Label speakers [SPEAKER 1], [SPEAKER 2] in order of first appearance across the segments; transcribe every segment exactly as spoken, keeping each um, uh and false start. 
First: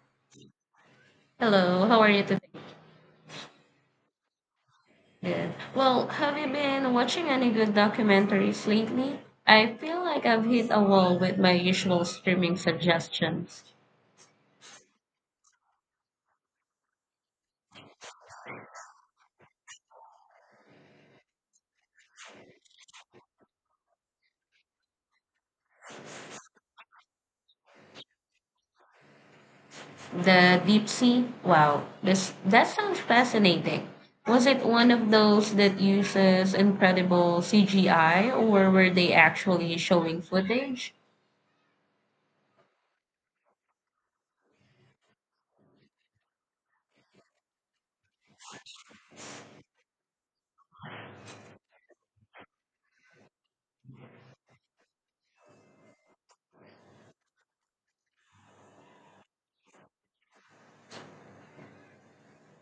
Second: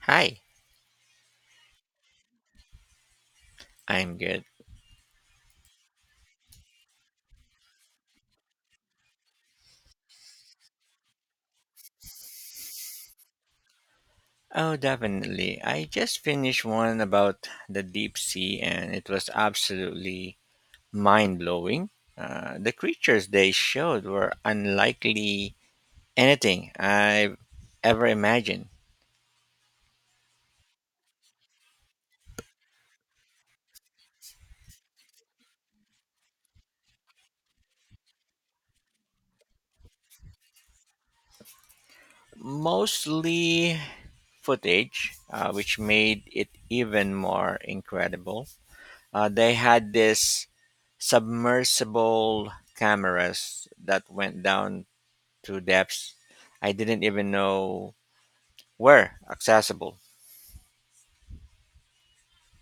[SPEAKER 1] Hi,
[SPEAKER 2] Hello, how are you today?
[SPEAKER 1] I'm good.
[SPEAKER 2] Good. Well, have you been watching any good documentaries lately? I feel like I've hit a wall with my usual streaming suggestions.
[SPEAKER 1] Oh, definitely. I just finished one about the deep sea, and it was absolutely mind blowing. Uh, the creatures they showed were unlikely anything I've ever imagined.
[SPEAKER 2] The Deep Sea? Wow, this that sounds fascinating. Was it one of those that uses incredible C G I or were they actually showing footage?
[SPEAKER 1] Mostly footage, uh, which made it even more incredible. Uh, they had this submersible cameras that went down to depths I didn't even know were accessible.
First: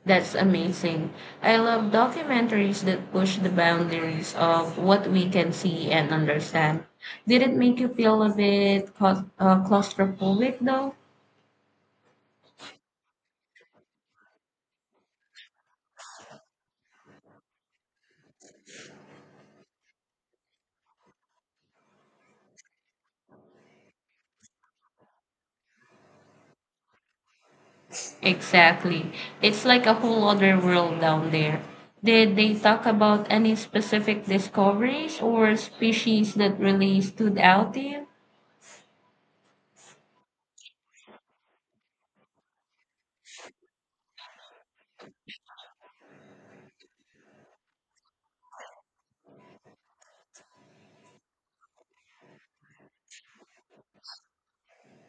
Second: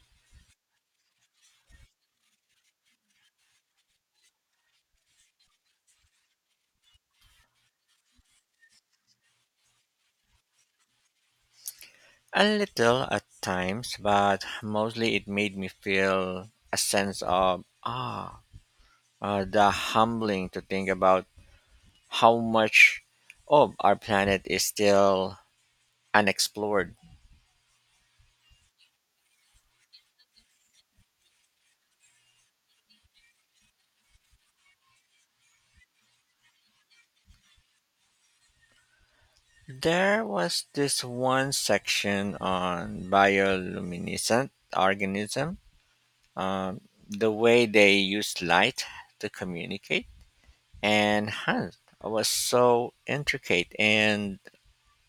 [SPEAKER 2] That's amazing. I love documentaries that push the boundaries of what we can see and understand. Did it make you feel a bit claus- uh, claustrophobic though?
[SPEAKER 1] A little at times, but mostly it made me feel a sense of ah, uh, the humbling to think about how much of our planet is still unexplored.
[SPEAKER 2] Exactly. It's like a whole other world down there. Did they talk about any specific discoveries or species that really stood out to you?
[SPEAKER 1] There was this one section on bioluminescent organism, um, the way they use light to communicate, and hunt was so intricate and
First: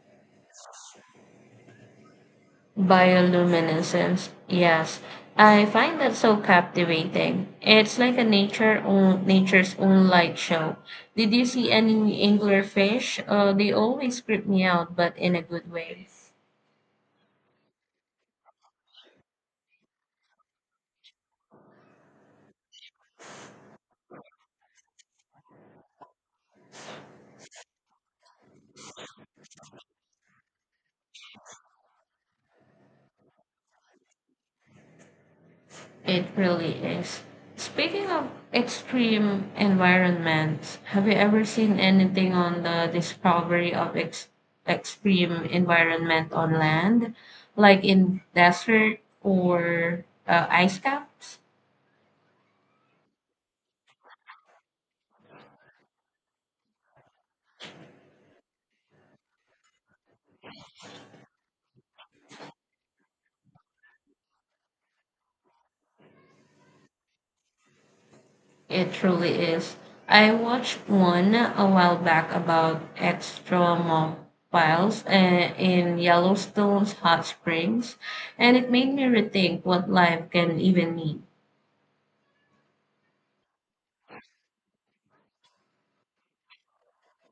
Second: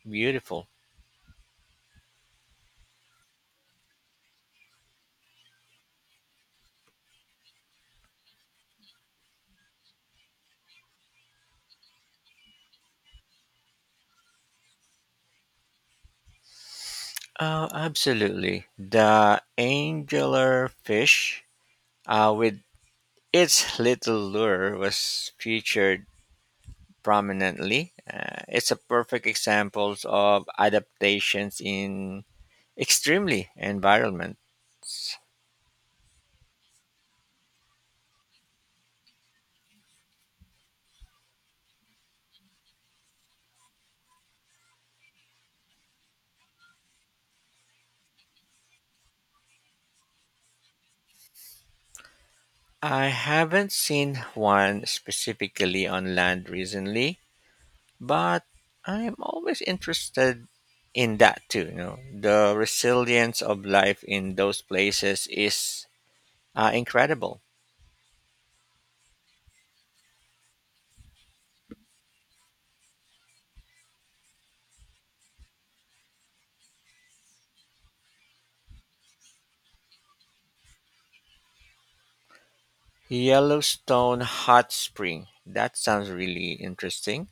[SPEAKER 1] beautiful.
[SPEAKER 2] Bioluminescence, yes. I find that so captivating. It's like a nature own, nature's own light show. Did you see any anglerfish? Uh, they always creep me out, but in a good way.
[SPEAKER 1] Oh, absolutely. The angular fish uh, with its little lure was featured prominently. Uh, it's a perfect example of adaptations in extremely environments.
[SPEAKER 2] It really is. Speaking of extreme environments, have you ever seen anything on the discovery of ex- extreme environment on land, like in desert or uh, ice caps?
[SPEAKER 1] I haven't seen one specifically on land recently, but I'm always interested in that too. You know, the resilience of life in those places is uh, incredible.
[SPEAKER 2] It truly is. I watched one a while back about extremophiles uh, in Yellowstone's hot springs, and it made me rethink what life can even mean.
[SPEAKER 1] Yellowstone Hot Spring. That sounds really interesting.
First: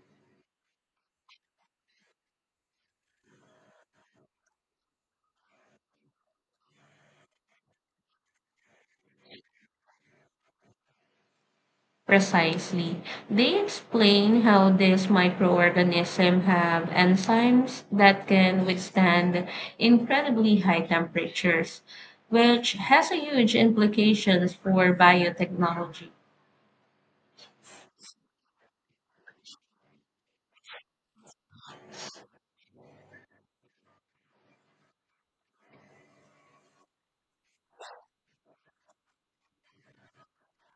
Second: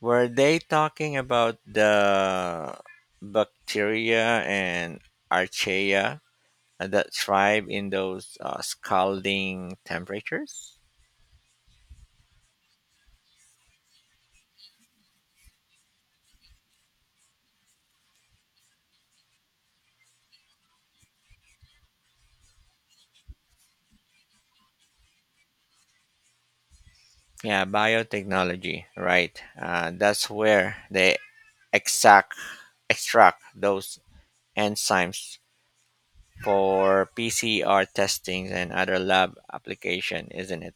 [SPEAKER 1] Were they talking about the bacteria and archaea, uh, that thrive in those uh, scalding temperatures?
[SPEAKER 2] Precisely. They explain how these microorganisms have enzymes that can withstand incredibly high temperatures, which has a huge implications for biotechnology.
[SPEAKER 1] Yeah, biotechnology, right. Uh, that's where they exact, extract those enzymes for P C R testings and other lab application, isn't it?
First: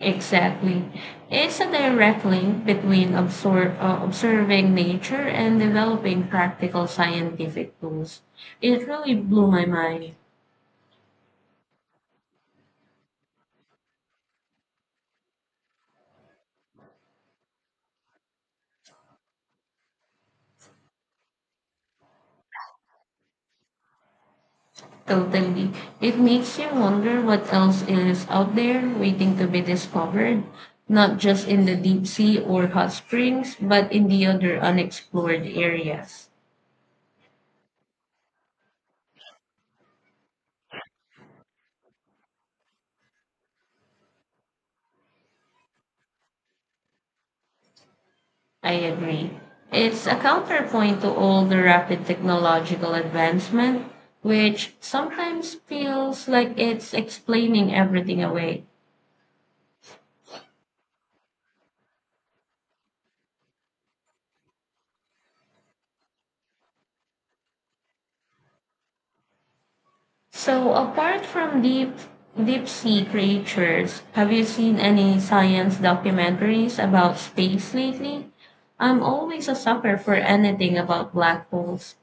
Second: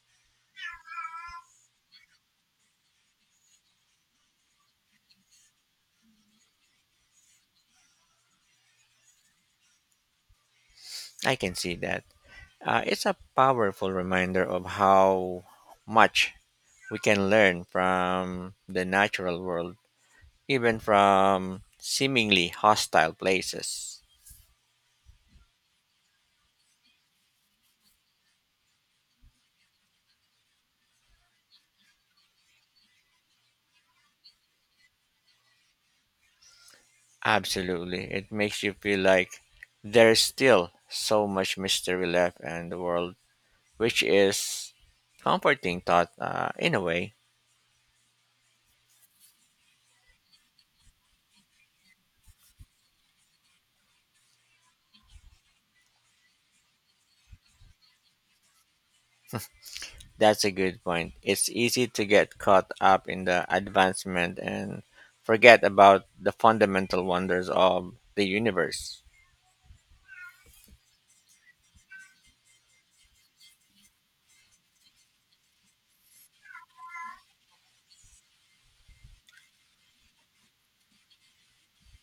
[SPEAKER 2] Exactly. It's a direct link between absor- uh, observing nature and developing practical scientific tools. It really blew my mind.
[SPEAKER 1] I can see that. Uh, it's a powerful reminder of how much we can learn from the natural world, even from seemingly hostile places.
[SPEAKER 2] Totally. It makes you wonder what else is out there waiting to be discovered, not just in the deep sea or hot springs, but in the other unexplored areas.
[SPEAKER 1] Absolutely. It makes you feel like there's still so much mystery left in the world, which is comforting thought uh, in a way.
[SPEAKER 2] I agree. It's a counterpoint to all the rapid technological advancement, which sometimes feels like it's explaining everything away.
[SPEAKER 1] That's a good point. It's easy to get caught up in the advancement and forget about the fundamental wonders of the universe.
[SPEAKER 2] So, apart from deep deep sea creatures, have you seen any science documentaries about space lately? I'm always a sucker for anything about black holes.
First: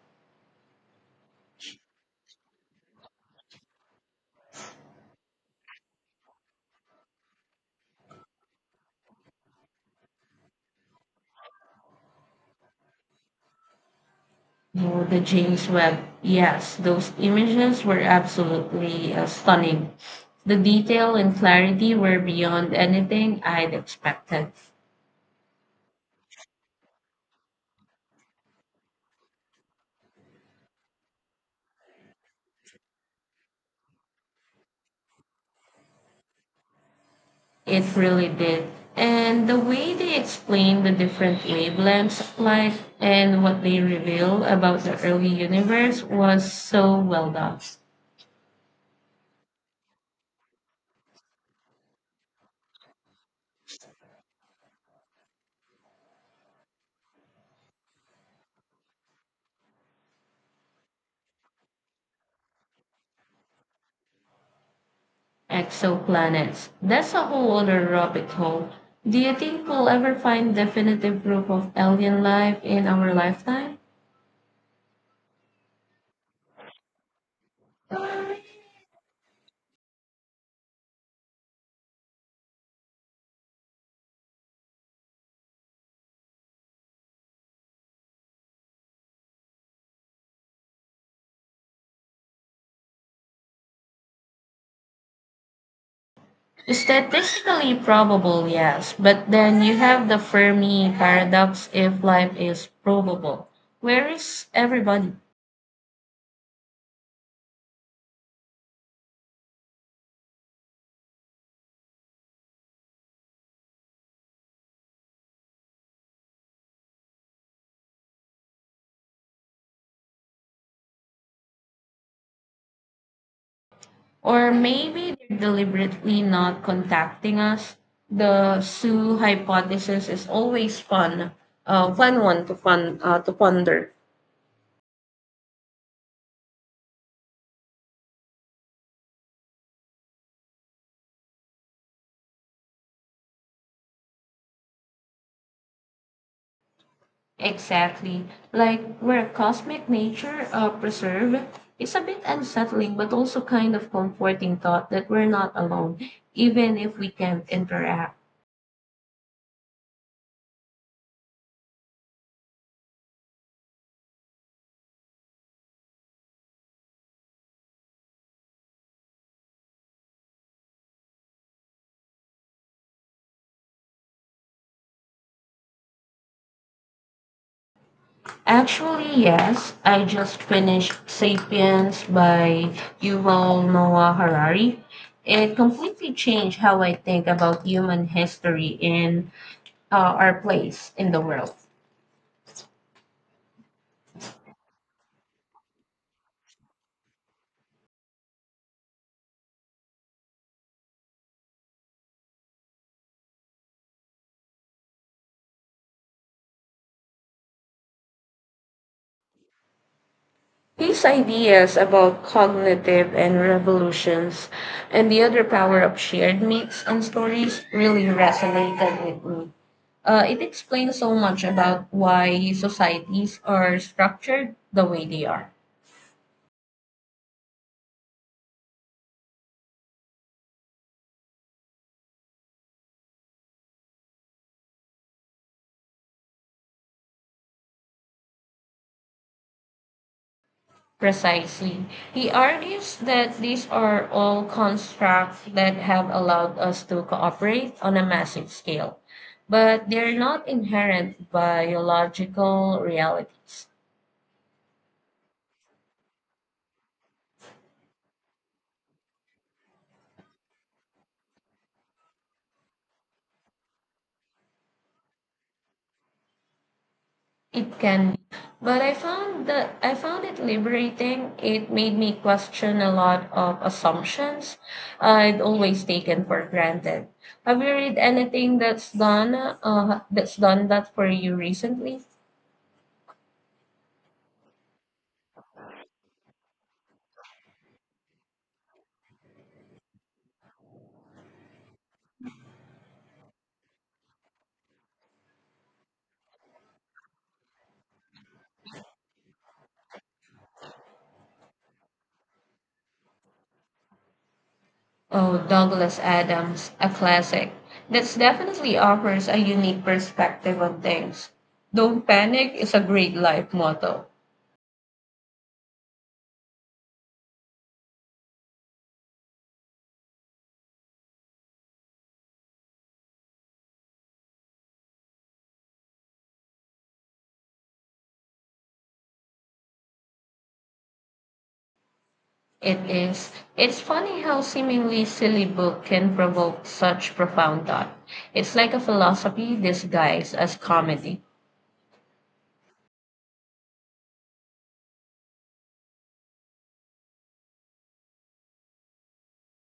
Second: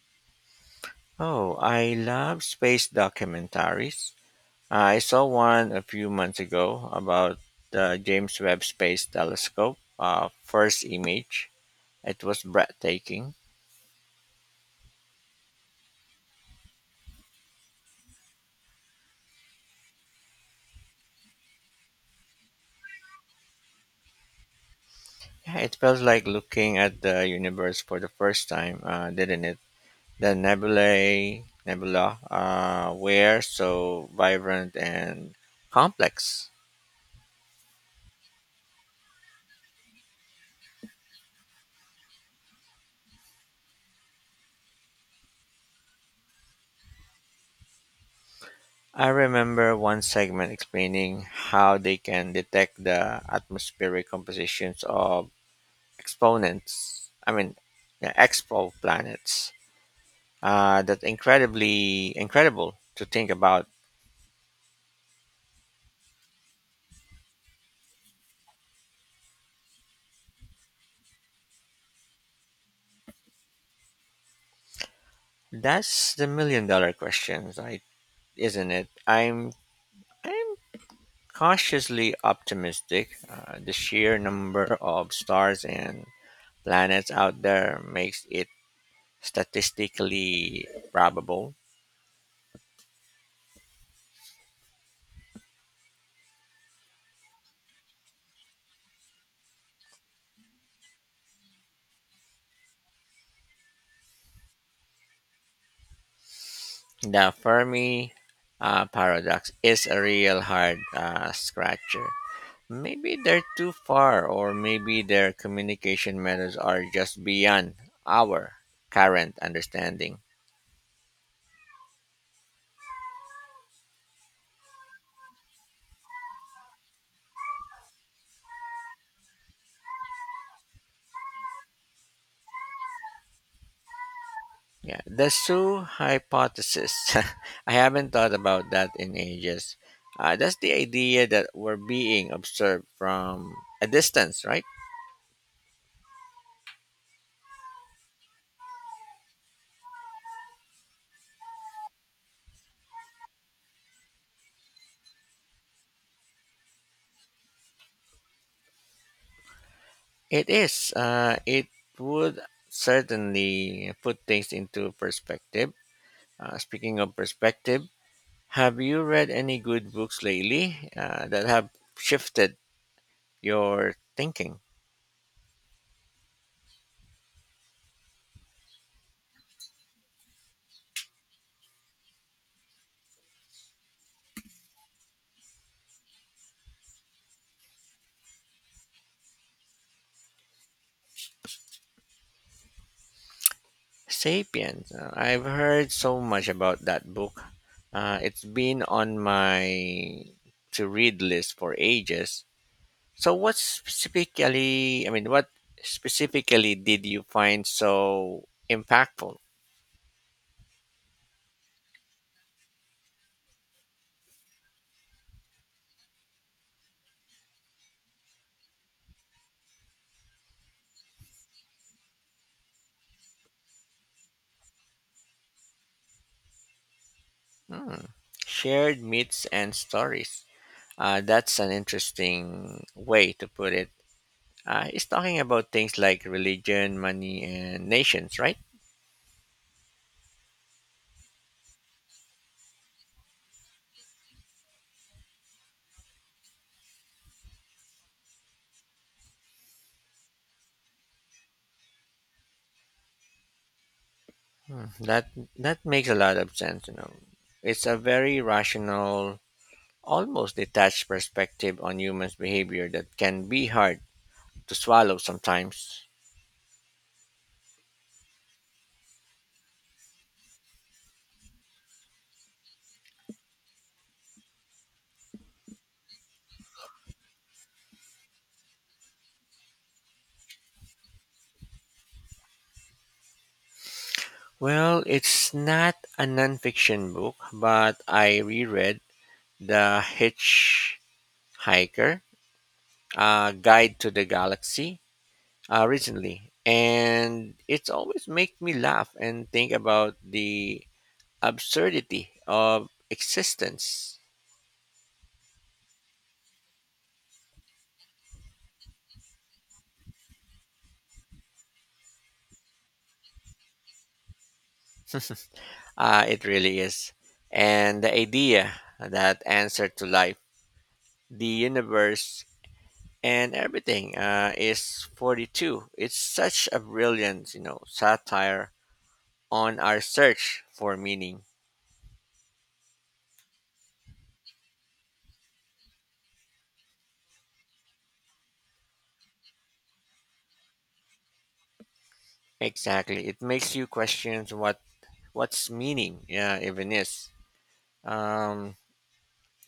[SPEAKER 1] Oh, I love space documentaries. I saw one a few months ago about the James Webb Space Telescope, uh, first image. It was breathtaking.
[SPEAKER 2] Oh, the James Webb. Yes, those images were absolutely uh, stunning. The detail and clarity were beyond anything I'd expected.
[SPEAKER 1] Yeah, it felt like looking at the universe for the first time, uh, didn't it? The nebulae, nebula uh, were so vibrant and complex.
[SPEAKER 2] It really did. And the way they explain the different wavelengths of light and what they reveal about the early universe was so well done.
[SPEAKER 1] I remember one segment explaining how they can detect the atmospheric compositions of exponents I mean yeah, exoplanets, uh, that's incredibly incredible to think about.
[SPEAKER 2] Exoplanets. That's a whole other rabbit hole. Do you think we'll ever find definitive proof of alien life in our lifetime?
[SPEAKER 1] That's the million dollar question, right, isn't it i'm i'm cautiously optimistic. Uh, the sheer number of stars and planets out there makes it statistically probable.
[SPEAKER 2] Statistically probable, yes, but then you have the Fermi paradox if life is probable. Where is everybody?
[SPEAKER 1] The fermi uh, paradox is a real hard uh, scratcher. Maybe they're too far, or maybe their communication methods are just beyond our current understanding.
[SPEAKER 2] Or maybe they're deliberately not contacting us. The Sue hypothesis is always fun, uh, fun one to fun uh, to ponder.
[SPEAKER 1] Yeah, the zoo hypothesis. I haven't thought about that in ages. Uh, that's the idea that we're being observed from a distance, right?
[SPEAKER 2] Exactly. Like where cosmic nature uh, preserved it's a bit unsettling, but also kind of comforting thought that we're not alone, even if we can't interact.
[SPEAKER 1] It is. Uh, it would certainly put things into perspective. Uh, speaking of perspective, have you read any good books lately uh, that have shifted your thinking.
[SPEAKER 2] Actually, yes. I just finished Sapiens by Yuval Noah Harari. It completely changed how I think about human history and uh, our place in the world.
[SPEAKER 1] Sapiens. Uh, I've heard so much about that book. Uh, it's been on my to read list for ages. So, what specifically, I mean, what specifically did you find so impactful?
[SPEAKER 2] His ideas about cognitive and revolutions and the other power of shared myths and stories really resonated with me. Uh, it explains so much about why societies are structured the way they are.
[SPEAKER 1] Hmm. Shared myths and stories. Uh, that's an interesting way to put it. Uh, it's talking about things like religion, money, and nations, right?
[SPEAKER 2] Precisely. He argues that these are all constructs that have allowed us to cooperate on a massive scale, but they're not inherent biological realities.
[SPEAKER 1] Hmm, That that makes a lot of sense, you know. It's a very rational, almost detached perspective on humans' behavior that can be hard to swallow sometimes.
[SPEAKER 2] It can be, but I found that I found it liberating. It made me question a lot of assumptions I'd always taken for granted. Have you read anything that's done uh, that's done that for you recently?
[SPEAKER 1] Well, it's not a nonfiction book, but I reread The Hitchhiker, a Guide to the Galaxy, uh, recently, and it's always make me laugh and think about the absurdity of existence.
[SPEAKER 2] Oh, Douglas Adams, a classic. That's definitely offers a unique perspective on things. Don't panic is a great life motto.
[SPEAKER 1] Uh, it really is. And the idea that answer to life, the universe, and everything uh, is forty-two. It's such a brilliant, you know, satire on our search for meaning.
[SPEAKER 2] It is. It's funny how seemingly silly book can provoke such profound thought. It's like a philosophy disguised as comedy.
[SPEAKER 1] Exactly. It makes you question what what's meaning uh, even is. Um,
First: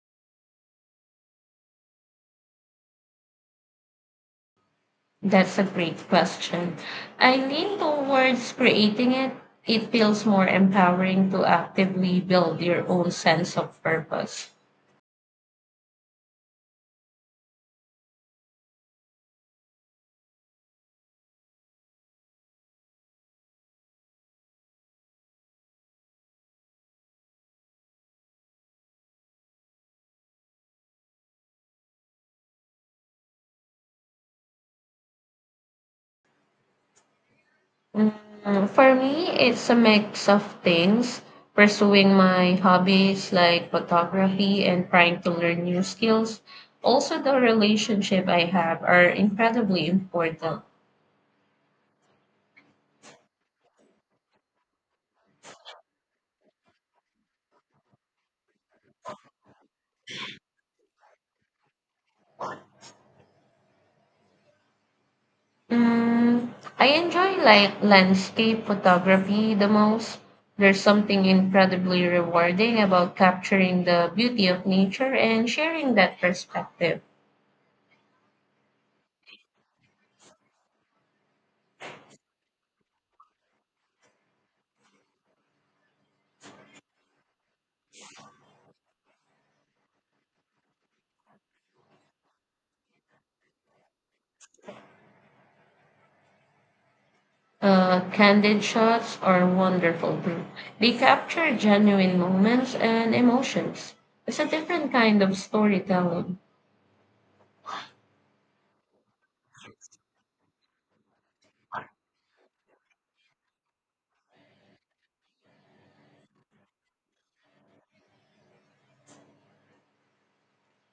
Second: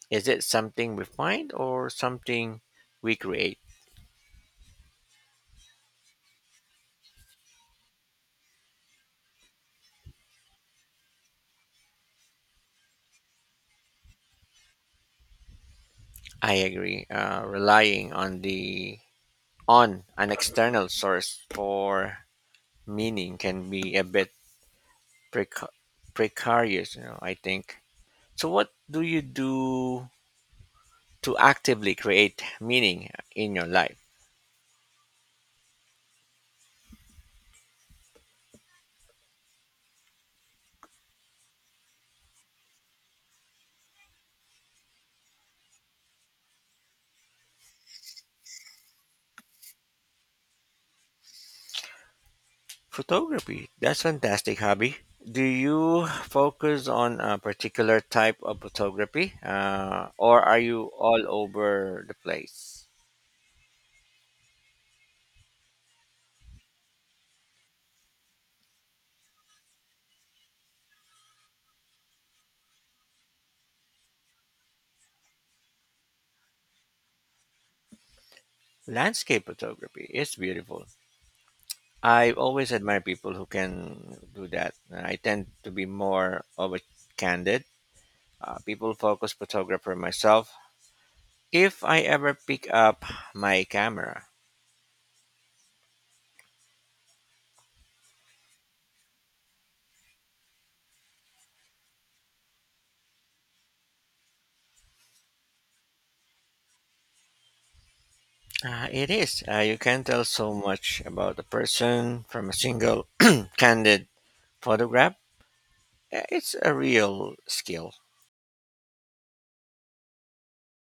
[SPEAKER 1] is it something we find or something we create?
[SPEAKER 2] That's a great question. I lean towards creating it. It feels more empowering to actively build your own sense of purpose.
[SPEAKER 1] I agree. Uh, relying on the on an external source for meaning can be a bit preca- precarious, you know, I think. So, what do you do to actively create meaning in your life?
[SPEAKER 2] Mm, For me, it's a mix of things pursuing my hobbies like photography and trying to learn new skills. Also, the relationship I have are incredibly important.
[SPEAKER 1] Photography, that's fantastic hobby. Do you focus on a particular type of photography, uh, or are you all over the place?
[SPEAKER 2] Mm, I enjoy like landscape photography the most. There's something incredibly rewarding about capturing the beauty of nature and sharing that perspective.
[SPEAKER 1] Landscape photography is beautiful. I always admire people who can do that. I tend to be more of a candid, uh, people focused photographer myself if I ever pick up my camera.
[SPEAKER 2] Uh, candid shots are wonderful too. They capture genuine moments and emotions. It's a different kind of storytelling.
[SPEAKER 1] Uh, it is. Uh, you can tell so much about a person from a single candid photograph. Uh, It's a real skill.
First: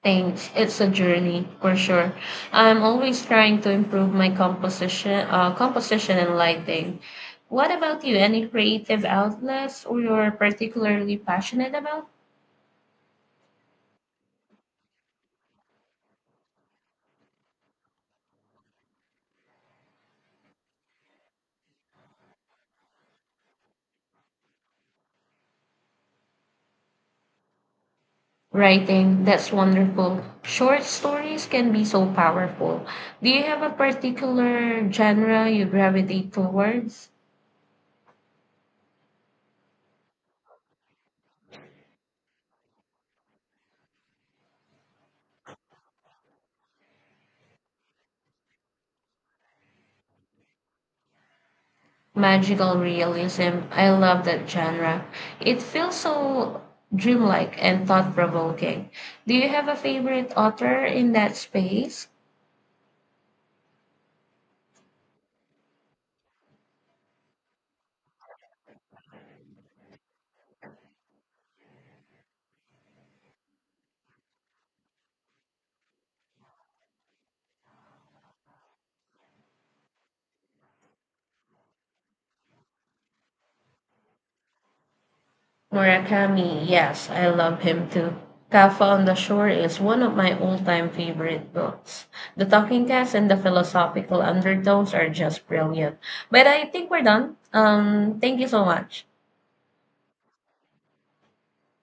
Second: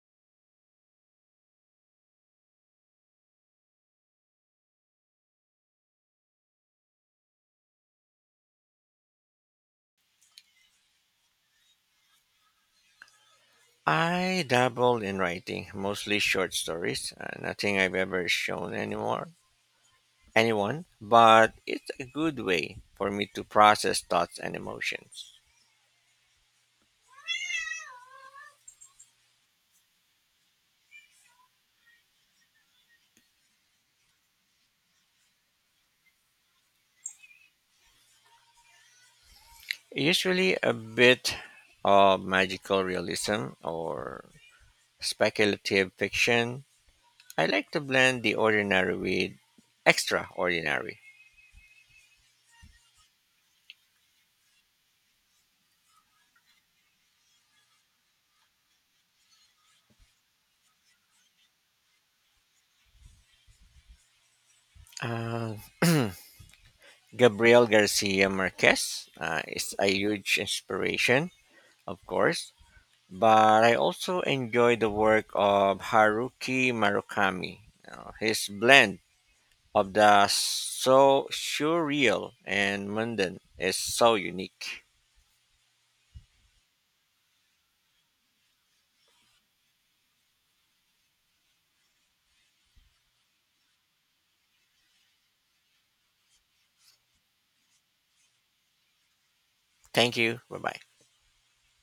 [SPEAKER 2] Thanks. It's a journey for sure. I'm always trying to improve my composition, uh, composition and lighting. What about you? Any creative outlets or you're particularly passionate about?
[SPEAKER 1] I dabbled in writing, mostly short stories. Uh, nothing I've ever shown anymore anyone, but it's a good way for me to process thoughts and emotions.
[SPEAKER 2] Writing, that's wonderful. Short stories can be so powerful. Do you have a particular genre you gravitate towards?
[SPEAKER 1] Usually a bit of magical realism or speculative fiction, I like to blend the ordinary with extraordinary.
[SPEAKER 2] Magical realism. I love that genre. It feels so dreamlike and thought provoking. Do you have a favorite author in that space?
[SPEAKER 1] Uh, Gabriel Garcia Marquez uh, is a huge inspiration, of course, but I also enjoy the work of Haruki Murakami. Uh, his blend of the so surreal and mundane is so unique.
[SPEAKER 2] Murakami, yes, I love him too. Kafka on the Shore is one of my all time favorite books. The talking cats and the philosophical undertones are just brilliant. But I think we're done. Um, thank you so much.
[SPEAKER 1] Thank you. Bye bye.